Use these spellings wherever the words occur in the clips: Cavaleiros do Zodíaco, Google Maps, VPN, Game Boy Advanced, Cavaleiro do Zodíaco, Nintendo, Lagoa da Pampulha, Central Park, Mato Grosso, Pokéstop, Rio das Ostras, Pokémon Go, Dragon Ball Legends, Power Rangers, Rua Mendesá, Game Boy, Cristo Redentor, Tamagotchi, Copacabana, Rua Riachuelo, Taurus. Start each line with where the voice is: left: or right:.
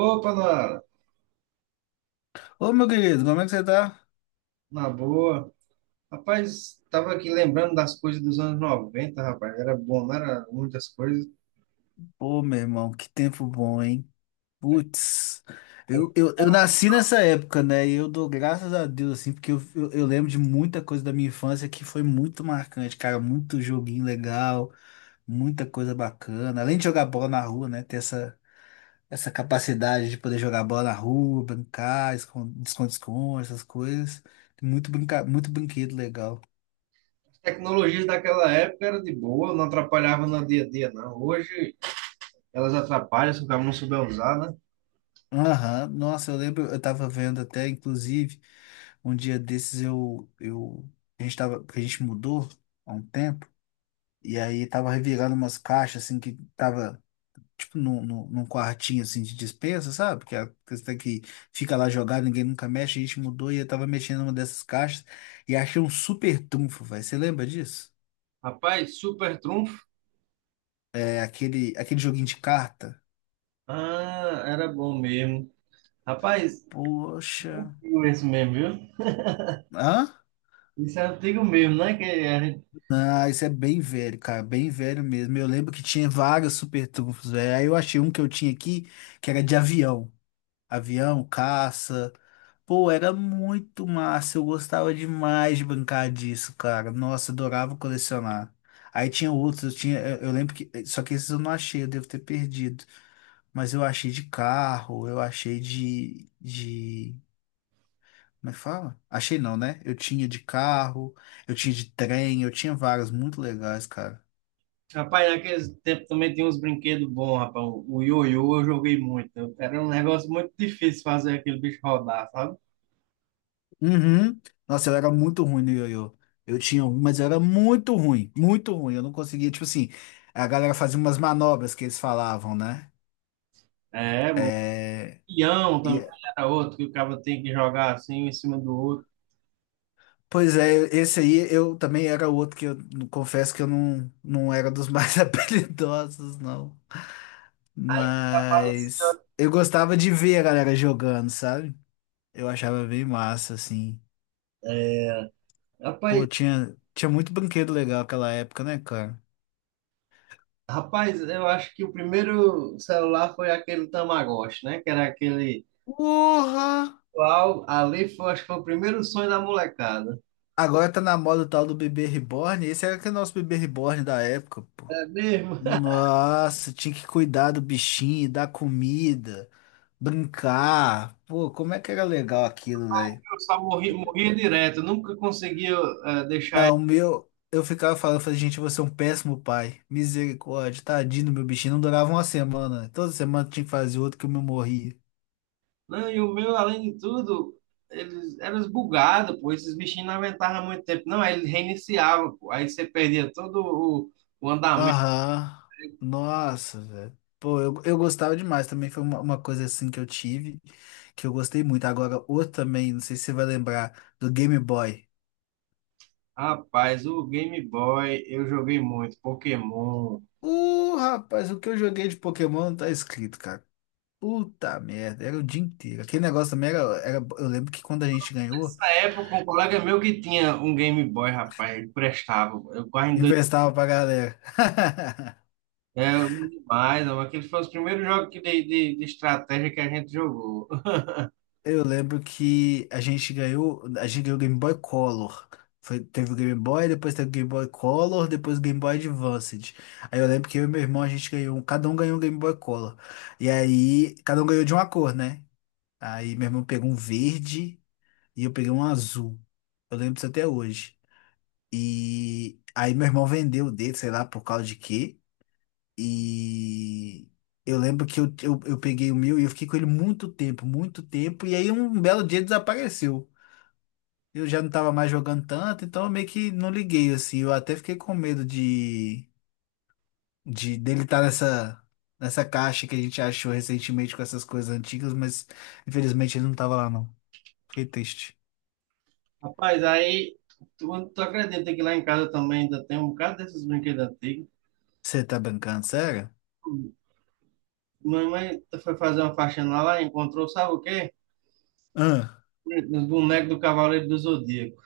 right: Opa,
left: Ô, meu querido, como é que você tá?
right: na boa. Rapaz, tava aqui lembrando das coisas dos anos 90, rapaz. Era bom, não era muitas coisas.
left: Pô, meu irmão, que tempo bom, hein? Putz, eu nasci nessa época, né? E eu dou graças a Deus, assim, porque eu lembro de muita coisa da minha infância que foi muito marcante, cara. Muito joguinho legal, muita coisa bacana. Além de jogar bola na rua, né? Ter essa capacidade de poder jogar bola na rua, brincar, esconde-esconde, essas coisas. Muito, brinca, muito brinquedo legal.
right: As tecnologias daquela época eram de boa, não atrapalhavam no dia a dia, não. Hoje elas atrapalham se o cara não souber usar, né?
left: Aham, nossa, eu lembro, eu tava vendo até, inclusive, um dia desses a gente tava, porque a gente mudou há um tempo, e aí tava revirando umas caixas, assim, que tava, tipo, num quartinho, assim, de despensa, sabe? Que é, a questão é que fica lá jogada, ninguém nunca mexe, a gente mudou e eu tava mexendo numa dessas caixas e achei um super trunfo, velho. Você lembra disso?
right: Rapaz, super trunfo.
left: É aquele joguinho de carta.
right: Ah, era bom mesmo. Rapaz,
left: Poxa.
right: antigo esse mesmo, viu?
left: Hã?
right: Isso é antigo mesmo, né? Que a gente...
left: Ah, isso é bem velho, cara, bem velho mesmo. Eu lembro que tinha vários super trunfos, velho. Aí eu achei um que eu tinha aqui, que era de avião. Avião, caça. Pô, era muito massa. Eu gostava demais de brincar disso, cara. Nossa, adorava colecionar. Aí tinha outros, eu tinha, eu lembro que, só que esses eu não achei, eu devo ter perdido. Mas eu achei de carro, eu achei como é que fala? Achei não, né? Eu tinha de carro, eu tinha de trem, eu tinha vários muito legais, cara.
right: Rapaz, naquele tempo também tinha uns brinquedos bons, rapaz. O ioiô eu joguei muito. Era um negócio muito difícil fazer aquele bicho rodar, sabe?
left: Uhum. Nossa, eu era muito ruim no ioiô. Eu tinha um, mas eu era muito ruim, muito ruim. Eu não conseguia, tipo assim, a galera fazia umas manobras que eles falavam, né?
right: É, o peão também
left: E,
right: era outro que o cara tem que jogar assim um em cima do outro.
left: pois é, esse aí eu também era outro que eu não- confesso que eu não, não era dos mais habilidosos, não. Mas
right: Apareceu.
left: eu gostava de ver a galera jogando, sabe? Eu achava bem massa, assim.
right: É,
left: Pô,
right: rapaz,
left: tinha muito brinquedo legal aquela época, né, cara?
right: rapaz, eu acho que o primeiro celular foi aquele Tamagotchi, né? Que era aquele.
left: Porra!
right: Ali foi, acho que foi o primeiro sonho da molecada.
left: Agora tá na moda o tal do bebê reborn. Esse era aquele nosso bebê reborn da época, pô.
right: É mesmo?
left: Nossa, tinha que cuidar do bichinho, dar comida, brincar. Pô, como é que era legal aquilo, velho?
right: Eu só morria direto, nunca conseguia deixar ele.
left: Não, o meu, eu ficava falando, eu falei, gente, você é um péssimo pai. Misericórdia, tadinho do meu bichinho. Não durava uma semana. Toda semana tinha que fazer outro que o meu morria.
right: Não, e o meu, além de tudo, eles eram bugados, pô. Esses bichinhos não aguentavam muito tempo. Não, aí ele reiniciava, pô. Aí você perdia todo o andamento.
left: Aham. Nossa, velho. Pô, eu gostava demais. Também foi uma coisa assim que eu tive, que eu gostei muito. Agora, outro também, não sei se você vai lembrar, do Game Boy.
right: Rapaz, o Game Boy eu joguei muito, Pokémon.
left: Rapaz, o que eu joguei de Pokémon não tá escrito, cara. Puta merda, era o dia inteiro. Aquele negócio também era. Eu lembro que quando a gente ganhou,
right: Nessa época, um colega meu que tinha um Game Boy, rapaz, ele prestava. Eu quase em dois.
left: emprestava pra galera.
right: É, eu lembro demais, mas aquele foi os primeiros jogos que de estratégia que a gente jogou.
left: Eu lembro que a gente ganhou o Game Boy Color. Foi, teve o Game Boy, depois teve o Game Boy Color, depois o Game Boy Advanced. Aí eu lembro que eu e meu irmão a gente ganhou, cada um ganhou um Game Boy Color. E aí, cada um ganhou de uma cor, né? Aí meu irmão pegou um verde e eu peguei um azul. Eu lembro disso até hoje. E aí meu irmão vendeu o dele, sei lá, por causa de quê. E eu lembro que eu peguei o meu e eu fiquei com ele muito tempo, muito tempo. E aí um belo dia desapareceu. Eu já não tava mais jogando tanto, então eu meio que não liguei, assim. Eu até fiquei com medo de dele estar nessa caixa que a gente achou recentemente com essas coisas antigas, mas infelizmente ele não tava lá, não. Fiquei triste.
right: Rapaz, aí tu acredita que lá em casa também ainda tem um bocado desses brinquedos antigos.
left: Você tá brincando, sério?
right: Mamãe foi fazer uma faxina lá, encontrou, sabe o quê?
left: Ah.
right: Os bonecos do Cavaleiro do Zodíaco.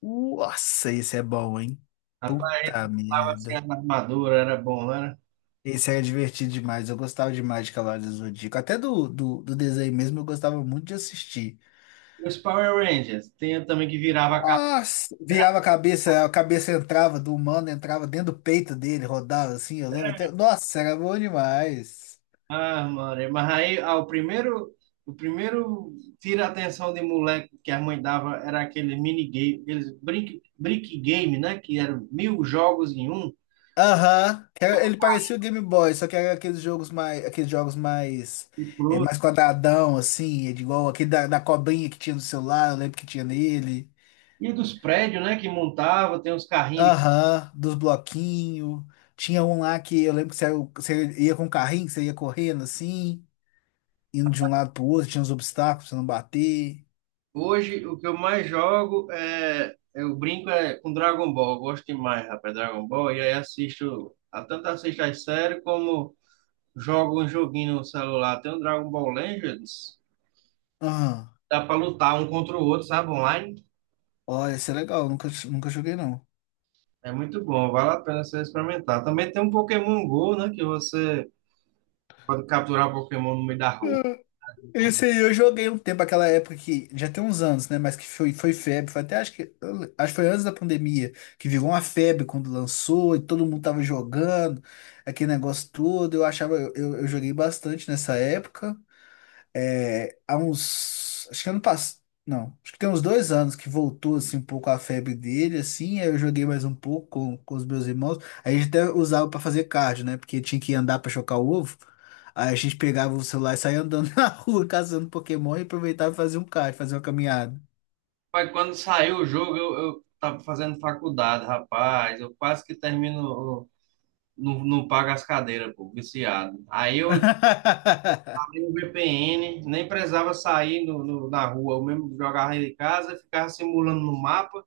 left: Nossa, esse é bom, hein?
right: Rapaz, a gente
left: Puta
right: montava assim
left: merda.
right: as armaduras, era bom, né?
left: Esse era divertido demais. Eu gostava demais de Cavaleiros do Zodíaco. Até do desenho mesmo, eu gostava muito de assistir.
right: Os Power Rangers. Tem também que virava a capa.
left: Nossa, virava a cabeça entrava do humano, entrava dentro do peito dele, rodava assim, eu lembro até. Nossa, era bom demais.
right: Ah, mano. Mas aí, ah, o primeiro. O primeiro tira a atenção de moleque que a mãe dava era aquele minigame, aqueles brick game, né? Que eram mil jogos em um.
left: Aham. Era- ele parecia o Game Boy, só que era aqueles jogos mais,
right: E,
left: é,
right: pro-
left: mais quadradão, assim, igual aquele da cobrinha que tinha no celular, eu lembro que tinha nele.
right: e dos prédios, né? Que montava, tem uns carrinhos.
left: Aham, dos bloquinhos. Tinha um lá que eu lembro que você ia com o carrinho, que você ia correndo assim, indo de um lado pro outro, tinha uns obstáculos pra você não bater.
right: Hoje, o que eu mais jogo é. Eu brinco é, com Dragon Ball. Eu gosto demais, rapaz, Dragon Ball. E aí assisto. Tanto assisto as séries como jogo um joguinho no celular. Tem o Dragon Ball Legends.
left: Aham.
right: Dá pra lutar um contra o outro, sabe? Online.
left: Olha, isso é legal, nunca joguei não.
right: É muito bom, vale a pena você experimentar. Também tem um Pokémon Go, né? Que você pode capturar Pokémon no meio da rua.
left: Isso aí, eu joguei um tempo, aquela época que já tem uns anos, né? Mas que foi febre. Foi até acho que, acho que foi antes da pandemia, que virou uma febre quando lançou e todo mundo tava jogando, aquele negócio todo. Eu achava, eu joguei bastante nessa época é, há uns, acho que ano passado, não, acho que tem uns dois anos que voltou assim um pouco a febre dele, assim, aí eu joguei mais um pouco com os meus irmãos, aí a gente até usava pra fazer cardio, né, porque tinha que andar pra chocar o ovo, aí a gente pegava o celular e saía andando na rua caçando Pokémon e aproveitava e fazia um cardio, fazia uma caminhada.
right: Mas quando saiu o jogo, eu tava fazendo faculdade, rapaz. Eu quase que termino. Não, não pago as cadeiras, pô, viciado. Aí eu abri o VPN, nem precisava sair na rua. Eu mesmo jogava em casa, ficava simulando no mapa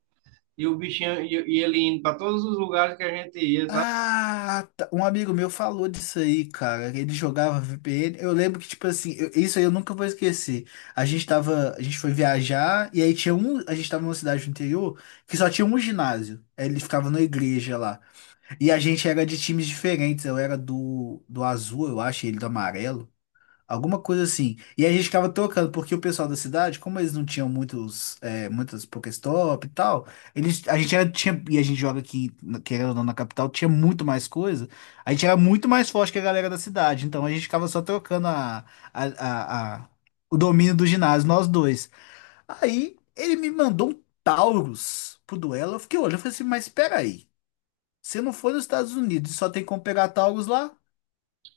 right: e o bichinho e ele indo para todos os lugares que a gente ia, sabe?
left: Ah, tá. Um amigo meu falou disso aí, cara. Ele jogava VPN. Eu lembro que, tipo assim, isso aí eu nunca vou esquecer. A gente foi viajar e aí a gente tava numa cidade do interior que só tinha um ginásio. Aí ele ficava na igreja lá. E a gente era de times diferentes. Eu era do azul, eu acho, e ele do amarelo. Alguma coisa assim. E aí a gente ficava tocando, porque o pessoal da cidade, como eles não tinham muitos, é, muitas Pokéstop e tal, eles, a gente era, tinha, e a gente joga aqui, querendo ou não, na capital, tinha muito mais coisa. A gente era muito mais forte que a galera da cidade. Então a gente ficava só trocando a, a, a- o domínio do ginásio, nós dois. Aí ele me mandou um Taurus pro duelo. Eu fiquei olhando, eu falei assim, mas peraí, você não foi nos Estados Unidos e só tem como pegar Taurus lá?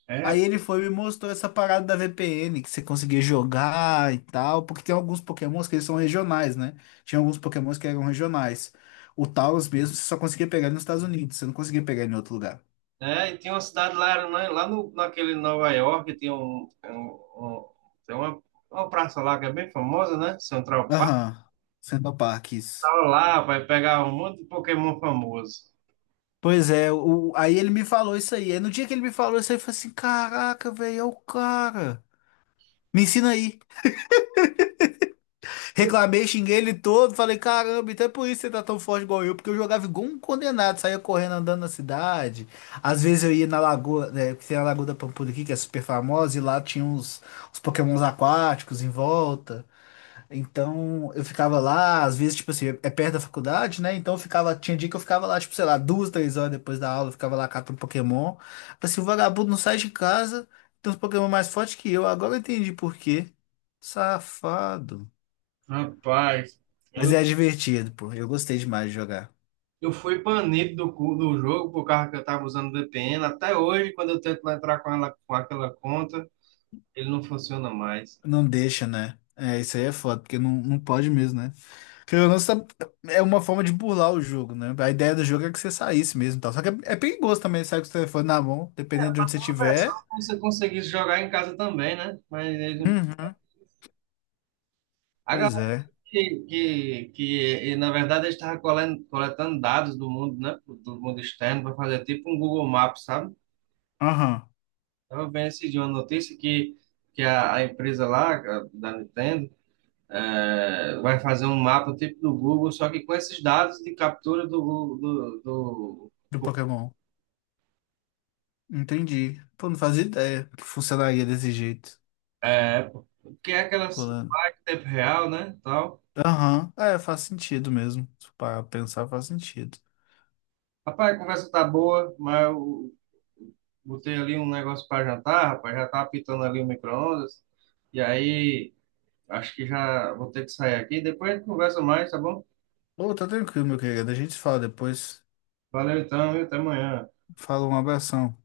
right: É
left: Aí ele foi e me mostrou essa parada da VPN, que você conseguia jogar e tal, porque tem alguns Pokémons que eles são regionais, né? Tinha alguns Pokémons que eram regionais. O Tauros mesmo, você só conseguia pegar ele nos Estados Unidos, você não conseguia pegar ele em outro lugar.
right: E tinha uma cidade lá, né, lá no, naquele Nova York, tinha um- tem uma praça lá que é bem famosa, né? Central Park,
left: Aham, Central Park, isso.
right: tava lá, vai pegar um monte de Pokémon famoso.
left: Pois é, o, aí ele me falou isso aí. Aí no dia que ele me falou isso aí, eu falei assim, caraca, velho, é o cara. Me ensina aí. Reclamei, xinguei ele todo, falei, caramba, então é por isso que você tá tão forte igual eu, porque eu jogava igual um condenado, saía correndo andando na cidade. Às vezes eu ia na lagoa, né, que tem a Lagoa da Pampulha aqui, que é super famosa, e lá tinha uns Pokémons aquáticos em volta. Então eu ficava lá, às vezes, tipo assim, é perto da faculdade, né? Então eu ficava, tinha dia que eu ficava lá, tipo, sei lá, 2, 3 horas depois da aula, eu ficava lá catando Pokémon. Falei assim, o vagabundo não sai de casa, tem uns Pokémon mais fortes que eu, agora eu entendi por quê. Safado.
right: Rapaz,
left: Mas
right: eu,
left: é divertido, pô. Eu gostei demais de jogar.
right: eu fui banido do jogo por causa que eu tava usando VPN. Até hoje, quando eu tento entrar com ela, com aquela conta, ele não funciona mais.
left: Não deixa, né? É, isso aí é foda, porque não pode mesmo, né? Porque é uma forma de burlar o jogo, né? A ideia do jogo é que você saísse mesmo e tal. Só que é perigoso também, sair com o telefone na mão, dependendo de onde você
right: A versão
left: estiver.
right: que você conseguisse jogar em casa também, né? Mas eles não...
left: Uhum.
right: A
left: Pois é.
right: que, e, na verdade, ele estava coletando dados do mundo, né? Do mundo externo, para fazer tipo um Google Maps, sabe?
left: Aham.
right: Eu vendo esse dia uma notícia que a empresa lá, da Nintendo, vai fazer um mapa tipo do Google, só que com esses dados de captura do Google,
left: Do Pokémon. Entendi. Pô, não fazia ideia que funcionaria desse jeito.
right: é, porque é aquelas
left: Pulando.
right: em tempo real, né? Tal.
left: Aham. É, faz sentido mesmo. Para pensar, faz sentido.
right: Rapaz, a conversa tá boa, mas eu botei ali um negócio para jantar, rapaz, já tá apitando ali o micro-ondas, e aí. Acho que já vou ter que sair aqui. Depois a gente conversa mais, tá bom?
left: Pô, tá tranquilo, meu querido. A gente se fala depois.
right: Valeu então, e até amanhã.
left: Fala um abração.